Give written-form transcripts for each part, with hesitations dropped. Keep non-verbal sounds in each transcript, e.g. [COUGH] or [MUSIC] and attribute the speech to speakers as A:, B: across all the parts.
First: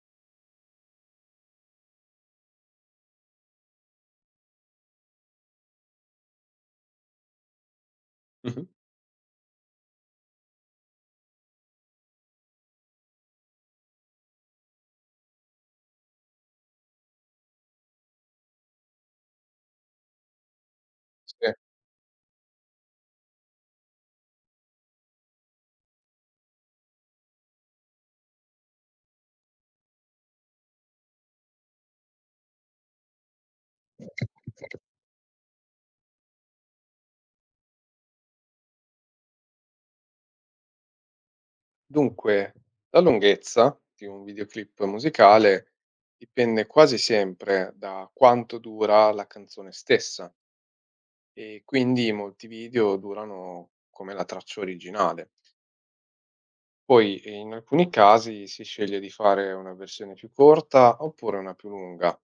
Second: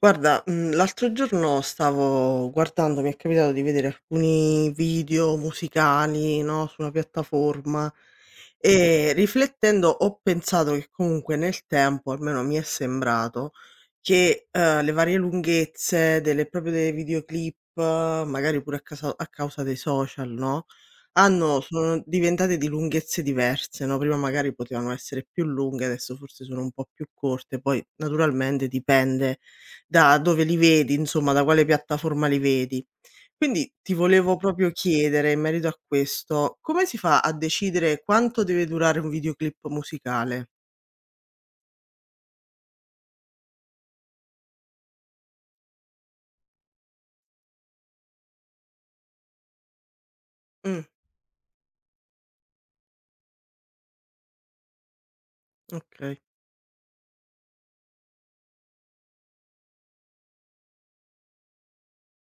A: Guarda, l'altro giorno stavo guardando mi è capitato di vedere alcuni video musicali, no, su una piattaforma
B: Mh-mh.
A: e riflettendo ho pensato che comunque nel tempo, almeno mi è sembrato, che, le varie lunghezze delle proprio dei videoclip, magari pure a casa a causa dei social, no,
B: Sì.
A: hanno sono diventate di lunghezze diverse, no, prima magari potevano essere più lunghe, adesso forse sono un po' più corte, poi naturalmente dipende da dove li vedi, insomma, da quale piattaforma li vedi. Quindi ti volevo proprio chiedere in merito a questo, come si fa a decidere quanto deve durare un videoclip musicale?
B: Dunque, la lunghezza di un videoclip musicale dipende quasi sempre da quanto dura la canzone stessa
A: Mh,
B: e quindi molti video durano come la traccia originale.
A: okay.
B: Poi, in alcuni casi si sceglie di fare una versione più corta oppure una più lunga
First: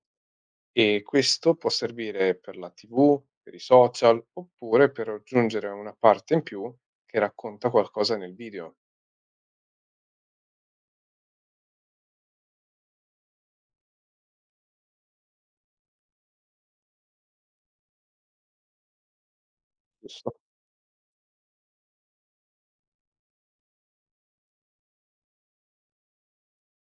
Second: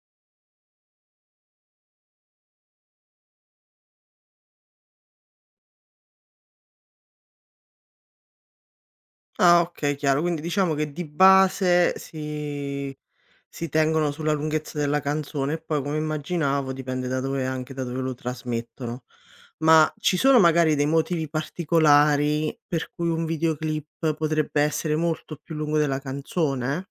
B: e questo può servire per la TV, per i social oppure per aggiungere una parte in più che racconta qualcosa nel video,
A: Ah, okay, chiaro. Quindi diciamo che di base si si tengono sulla lunghezza della canzone e poi come immaginavo dipende da dove anche da dove lo trasmettono. Ma ci
B: giusto?
A: sono magari dei motivi particolari per cui un videoclip potrebbe essere molto più lungo della canzone?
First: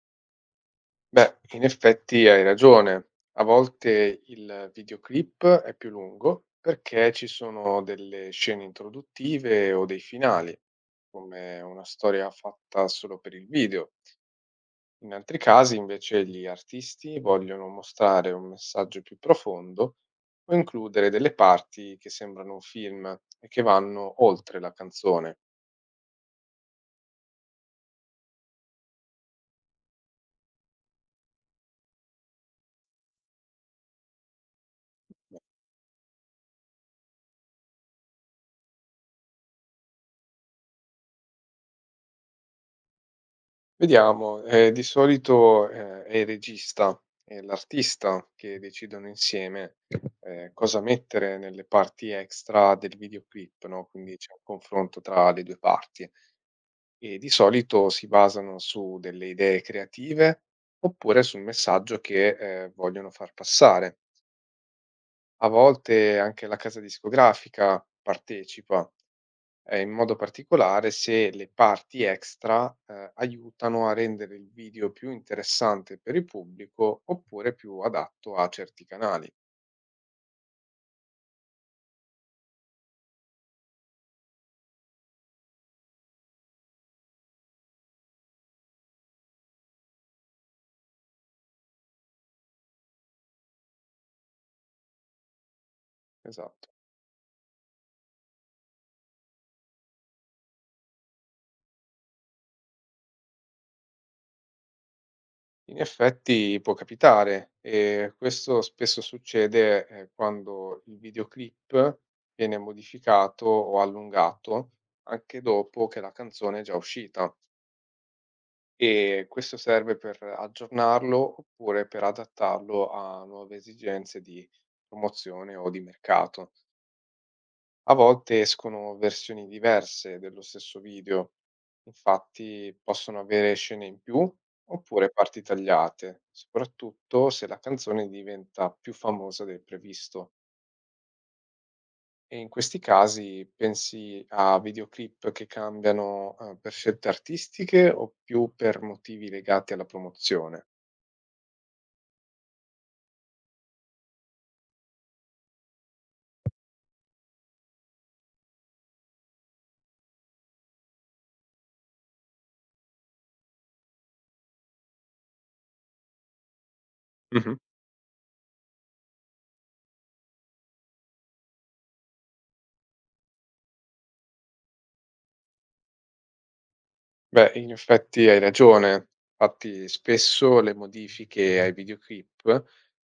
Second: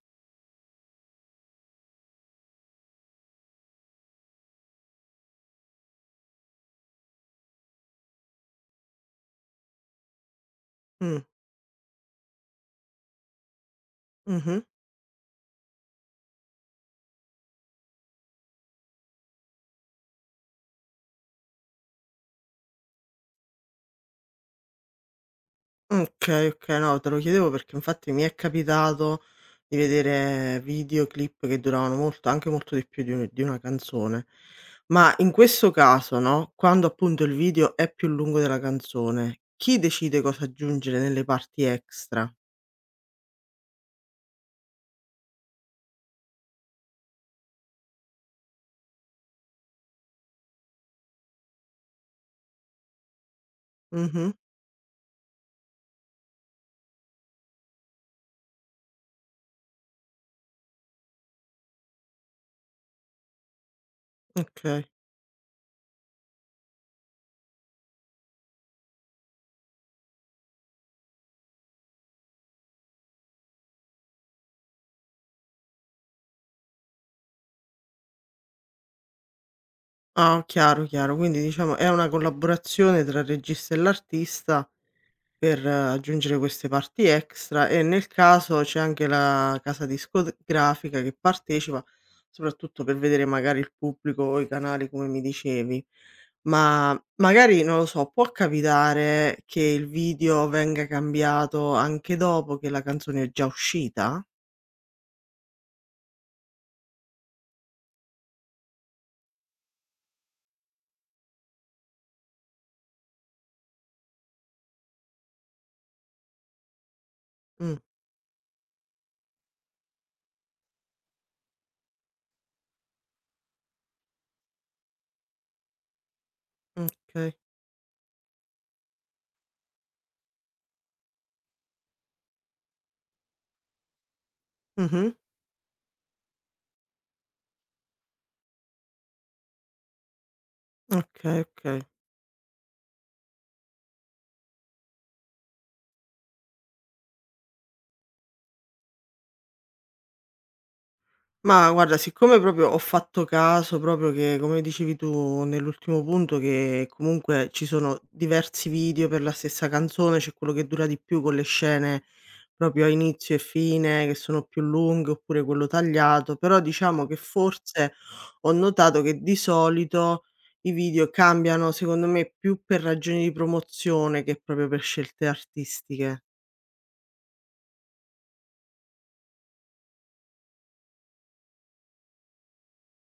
B: Beh, in effetti hai ragione. A volte il videoclip è più lungo perché ci sono delle scene introduttive o dei finali,
A: Mh.
B: come una storia fatta solo per il video.
A: Mh-mh.
B: In altri casi, invece, gli artisti vogliono mostrare un messaggio più profondo o includere delle parti che sembrano un film e che vanno oltre la canzone.
A: Okay, okay. No, te lo chiedevo perché infatti mi è capitato di vedere videoclip che duravano molto, anche molto di più di un di una canzone. Ma in questo caso, no, quando appunto il video è più lungo della canzone, chi decide cosa aggiungere nelle parti extra?
B: Vediamo, di solito, è il regista e l'artista che decidono insieme, cosa mettere nelle parti extra del videoclip, no, quindi c'è
A: Mh-mh.
B: un confronto tra le due parti e di solito si basano su delle idee creative oppure sul messaggio che, vogliono far passare.
A: Okay.
B: A volte anche la casa discografica partecipa, in modo particolare se le parti extra, aiutano a rendere il video più interessante per il pubblico oppure più adatto a certi canali.
A: Ah, chiaro, chiaro. Quindi diciamo è una collaborazione tra il regista e l'artista per aggiungere queste parti extra e nel caso c'è anche la casa discografica che partecipa, soprattutto per vedere magari il pubblico o i canali come mi dicevi.
B: Esatto.
A: Ma magari, non lo so, può capitare che il video venga cambiato anche dopo che la canzone è già uscita?
B: In effetti può capitare e questo spesso succede, quando il videoclip viene modificato o allungato anche dopo che la canzone è già uscita.
A: Mh,
B: E questo serve per aggiornarlo oppure per adattarlo a nuove esigenze di promozione o di mercato.
A: okay.
B: A volte escono versioni diverse dello stesso video, infatti possono avere scene in più oppure
A: Mh-mh.
B: parti tagliate, soprattutto se la canzone diventa più famosa del previsto.
A: Okay, okay.
B: E in questi casi pensi a videoclip che cambiano per scelte artistiche o più per motivi legati alla promozione?
A: Ma guarda, siccome proprio ho fatto caso proprio che, come dicevi tu nell'ultimo punto, che comunque ci sono diversi video per la stessa canzone, c'è quello che dura di più con le scene proprio a inizio e fine, che sono più lunghe, oppure quello tagliato, però diciamo che forse ho notato che di solito i video cambiano, secondo me, più per ragioni di promozione che proprio per scelte artistiche.
B: Beh, in effetti hai ragione. Infatti, spesso le modifiche ai videoclip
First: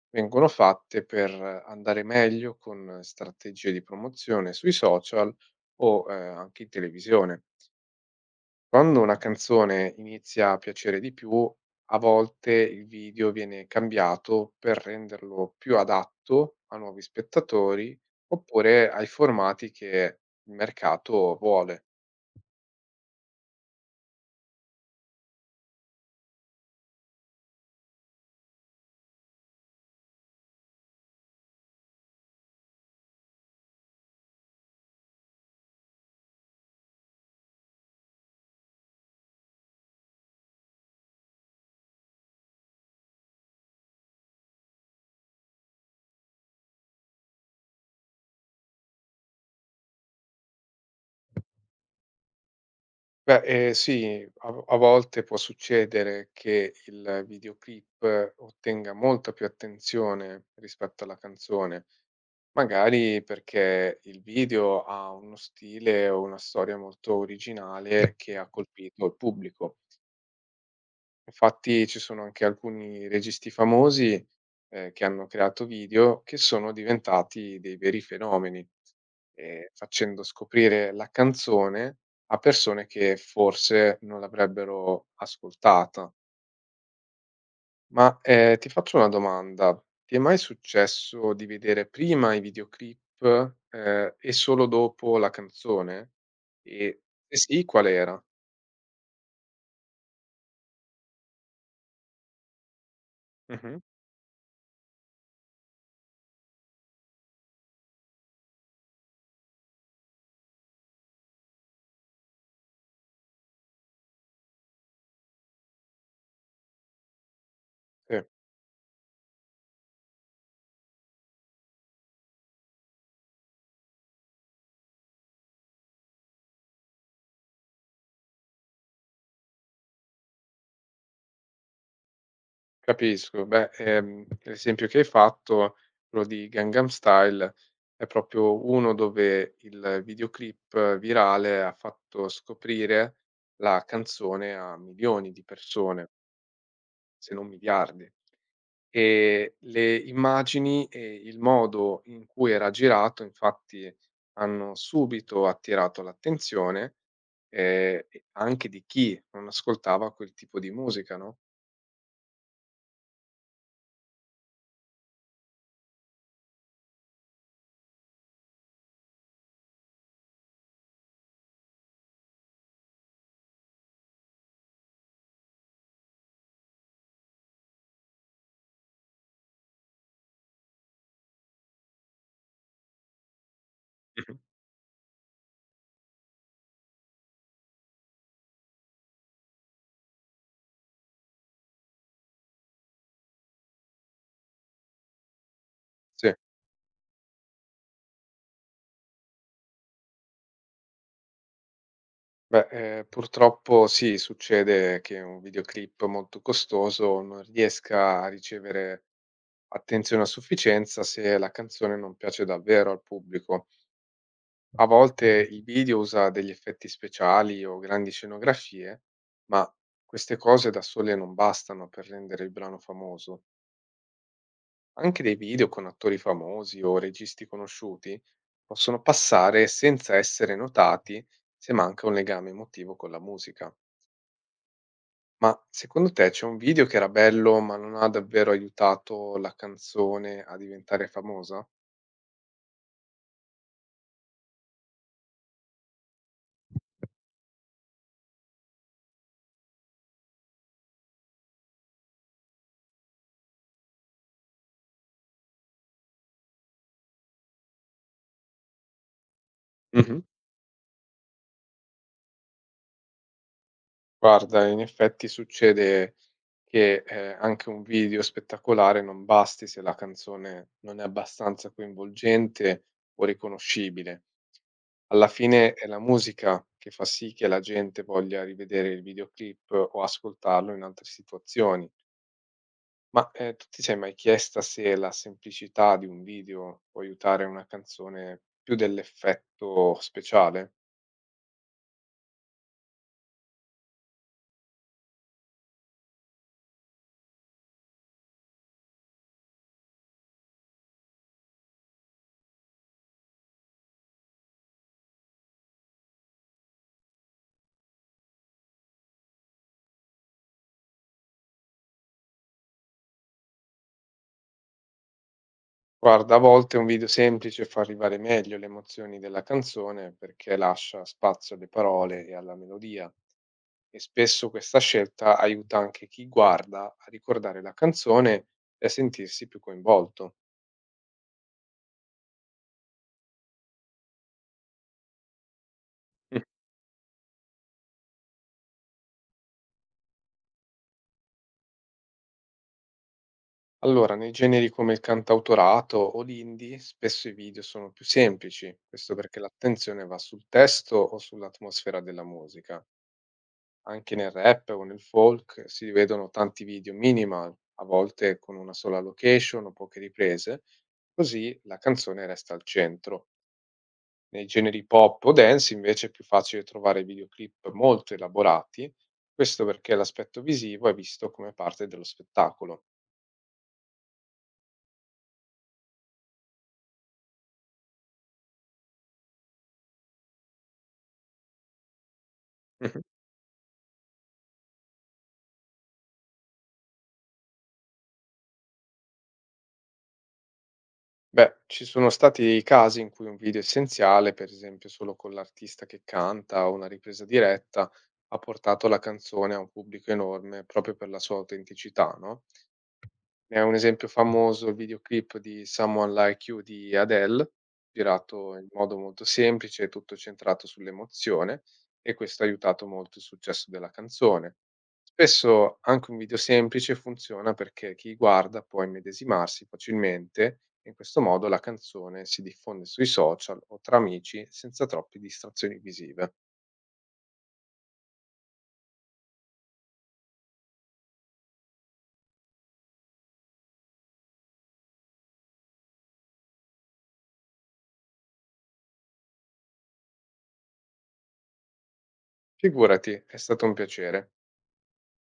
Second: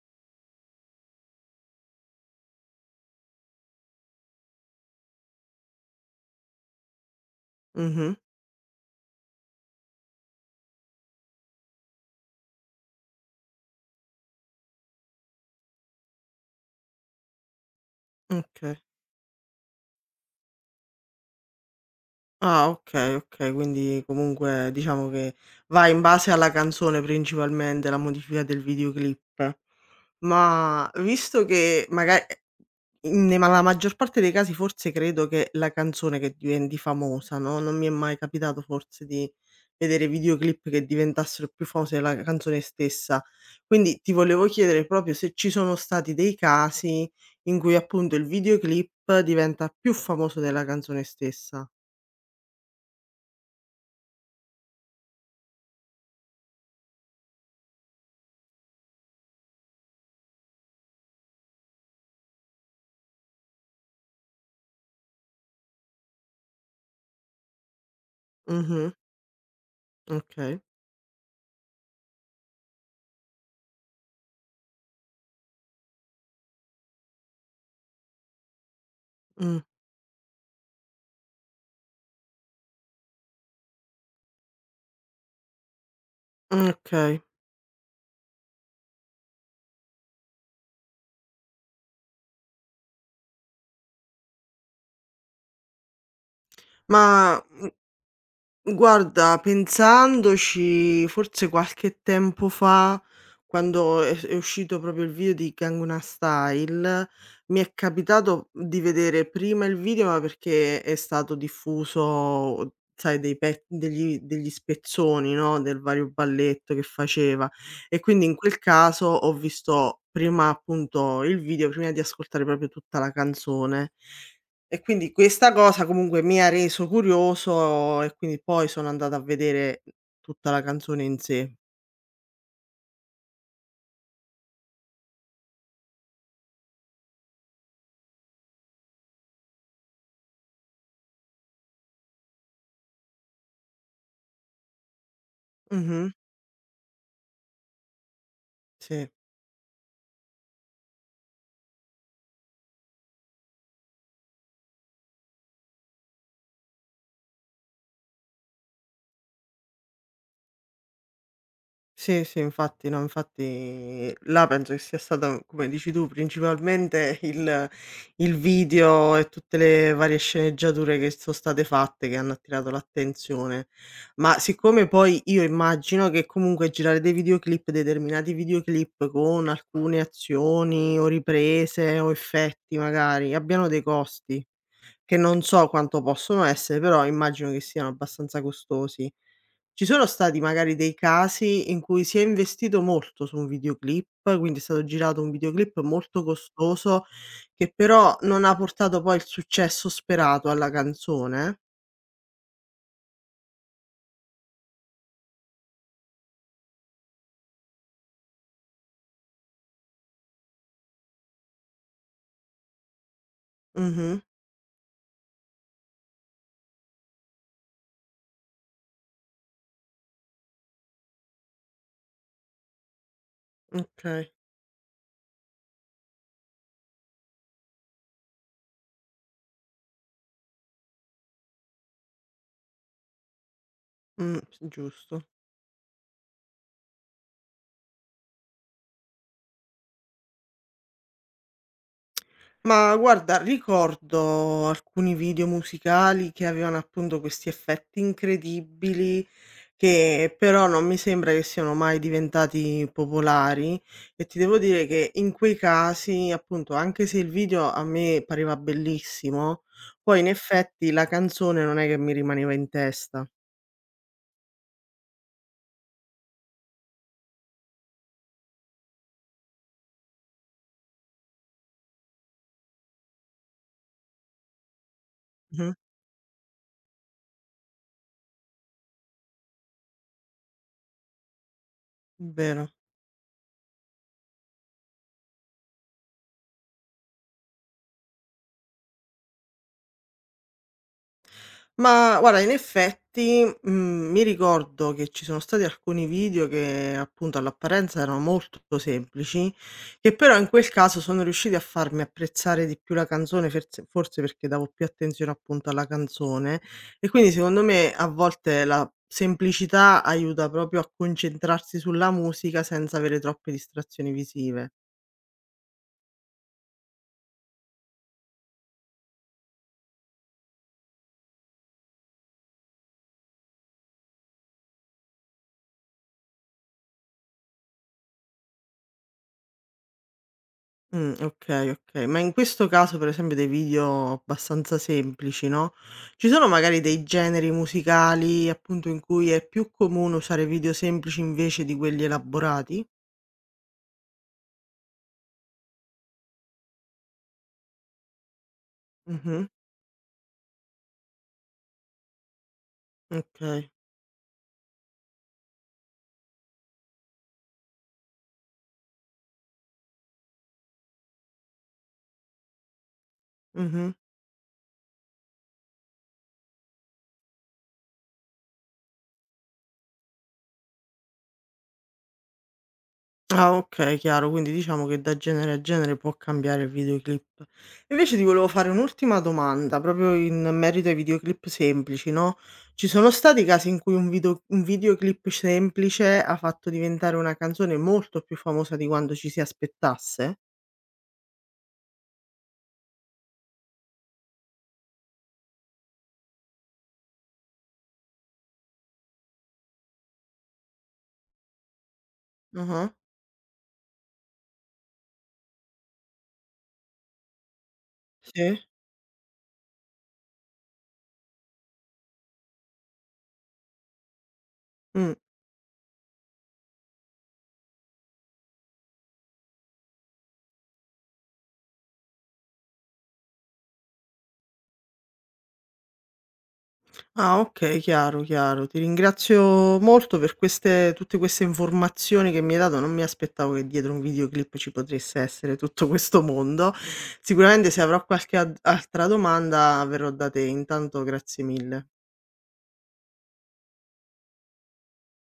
B: vengono fatte per andare meglio con strategie di promozione sui social o anche in televisione.
A: Mh-mh,
B: Quando una canzone inizia a piacere di più, a volte il video viene cambiato per renderlo più adatto a nuovi spettatori
A: okay.
B: oppure ai formati che il mercato vuole.
A: Ah, okay, okay. Quindi comunque diciamo che va in base alla canzone principalmente la modifica del videoclip. Ma visto che maga in nella maggior parte dei casi forse credo che la canzone che diventi famosa, no, non mi è mai capitato forse di vedere videoclip che diventassero più famose della canzone stessa. Quindi ti volevo chiedere proprio se ci sono stati dei casi in cui appunto il videoclip diventa più famoso della canzone stessa.
B: Beh, sì, a volte può succedere che il videoclip ottenga molta più attenzione rispetto alla canzone, magari perché il video ha uno stile o una storia molto originale che ha
A: Mh-mh.
B: colpito il pubblico.
A: Okay.
B: Infatti ci sono anche alcuni registi famosi, che hanno creato video che sono diventati dei veri fenomeni,
A: Mh,
B: facendo scoprire la canzone a persone che forse non l'avrebbero ascoltata.
A: okay.
B: Ma, ti faccio una domanda: ti è mai successo di vedere prima i videoclip, e solo dopo la canzone? E se
A: Ma,
B: sì, qual era?
A: guarda pensandoci forse qualche tempo fa,
B: Mh-mh,
A: quando è s è uscito proprio il video di Gangnam Style, mi è capitato di vedere prima il video, ma perché è stato diffuso, sai, dei pe degli degli spezzoni, no, del vario balletto che faceva e
B: sì.
A: quindi in quel caso ho visto prima appunto il video, prima di ascoltare proprio tutta la canzone. E quindi questa cosa comunque mi ha reso curioso e quindi poi sono andata a vedere tutta la canzone in sé.
B: Capisco. Beh, l'esempio che hai fatto, quello di Gangnam Style, è proprio uno dove il videoclip virale ha fatto scoprire la canzone a milioni di
A: Mh-mh,
B: persone, se non miliardi.
A: sì.
B: E le immagini e il modo in cui era girato, infatti, hanno subito attirato l'attenzione, e anche di chi non ascoltava quel tipo di musica, no?
A: Sì, sì, infatti, no, infatti là penso che sia stata, come dici tu, principalmente [LAUGHS] il video e tutte le varie sceneggiature che so' state fatte che hanno attirato l'attenzione. Ma siccome poi io immagino che comunque girare dei videoclip, determinati videoclip con alcune azioni o riprese o effetti magari abbiano dei
B: Mh-mh.
A: costi. Che non so quanto possono essere, però immagino che siano abbastanza costosi. Ci sono stati magari dei casi in cui si è investito molto su un videoclip, quindi è stato girato un videoclip molto
B: Sì.
A: costoso, che però non ha portato poi il successo sperato alla canzone?
B: Beh, purtroppo sì, succede che un videoclip molto costoso non riesca a ricevere attenzione a sufficienza se la canzone non piace davvero al pubblico.
A: Mh-mh,
B: A volte il video usa degli effetti speciali o grandi scenografie, ma queste cose da sole non bastano per rendere il brano famoso.
A: okay,
B: Anche dei video con attori famosi o registi conosciuti possono passare senza essere notati se manca un legame emotivo con la musica.
A: s giusto.
B: Ma secondo te c'è un video che era bello, ma non ha davvero aiutato la canzone a diventare famosa?
A: Ma guarda, ricordo alcuni video musicali che avevano appunto questi effetti incredibili, che però non mi sembra che siano mai diventati popolari e ti devo dire che in quei casi, appunto, anche se il video a me pareva bellissimo, poi
B: Mh-mh.
A: in effetti la canzone non è che mi rimaneva in testa.
B: Guarda, in effetti succede che, anche un video spettacolare non basti se la canzone non è abbastanza coinvolgente o riconoscibile. Alla
A: Mh-mh,
B: fine è la musica che fa sì che la gente voglia rivedere il videoclip o ascoltarlo in altre situazioni.
A: vero.
B: Ma, tu ti sei mai chiesta se la semplicità di un video può aiutare una canzone più dell'effetto speciale?
A: Ma guarda, in effetti, mi ricordo che ci sono stati alcuni video che, appunto, all'apparenza erano molto semplici, che però in quel caso sono riusciti a farmi apprezzare di più la canzone, ferse forse perché davo più attenzione, appunto, alla canzone e quindi secondo me a volte la semplicità aiuta proprio a concentrarsi sulla musica senza avere troppe distrazioni visive.
B: Guarda, a volte un video semplice fa arrivare meglio le emozioni della canzone perché lascia spazio alle parole e alla melodia e spesso questa scelta aiuta anche chi guarda a ricordare la canzone e a sentirsi più coinvolto.
A: Okay, okay. Ma in questo caso, per esempio, dei video abbastanza semplici, no, ci sono magari dei generi musicali, appunto, in cui è più comune usare video semplici invece di quelli elaborati?
B: Allora, nei generi come il cantautorato o l'indie, spesso i video sono più semplici, questo perché
A: Mh-mh,
B: l'attenzione va sul testo o sull'atmosfera della musica.
A: okay.
B: Anche nel rap o nel folk si vedono tanti video minimal, a volte con una sola location o poche riprese, così la canzone resta al centro.
A: Mh-mh.
B: Nei generi pop o dance invece è più facile trovare videoclip molto elaborati, questo perché l'aspetto visivo è visto come parte dello spettacolo.
A: Ah okay, chiaro, quindi diciamo che da genere a genere può cambiare il videoclip. Invece ti volevo fare un'ultima domanda, proprio in merito ai videoclip semplici, no, ci sono stati casi in cui un video un videoclip semplice ha fatto diventare una canzone molto più famosa di quanto ci si aspettasse?
B: Beh, ci sono stati casi in cui un video essenziale, per esempio solo con l'artista che canta o una ripresa diretta, ha portato la canzone a un pubblico enorme proprio per la sua autenticità, no?
A: Ah-ah.
B: Ne è un esempio famoso il videoclip di "Someone Like You" di Adele, girato
A: Sì?
B: in modo molto semplice e tutto centrato sull'emozione, e questo ha aiutato molto il successo della canzone.
A: Mh.
B: Spesso anche un video semplice funziona perché chi guarda può immedesimarsi facilmente e in questo modo la canzone si diffonde sui social o tra amici senza troppe distrazioni visive.
A: Ah okay, chiaro, chiaro. Ti ringrazio molto per queste tutte queste informazioni che mi hai dato. Non mi aspettavo che dietro un videoclip ci potesse essere tutto questo mondo. Sicuramente se avrò qualche ad altra domanda verrò da te. Intanto grazie mille.
B: Figurati, è stato un piacere.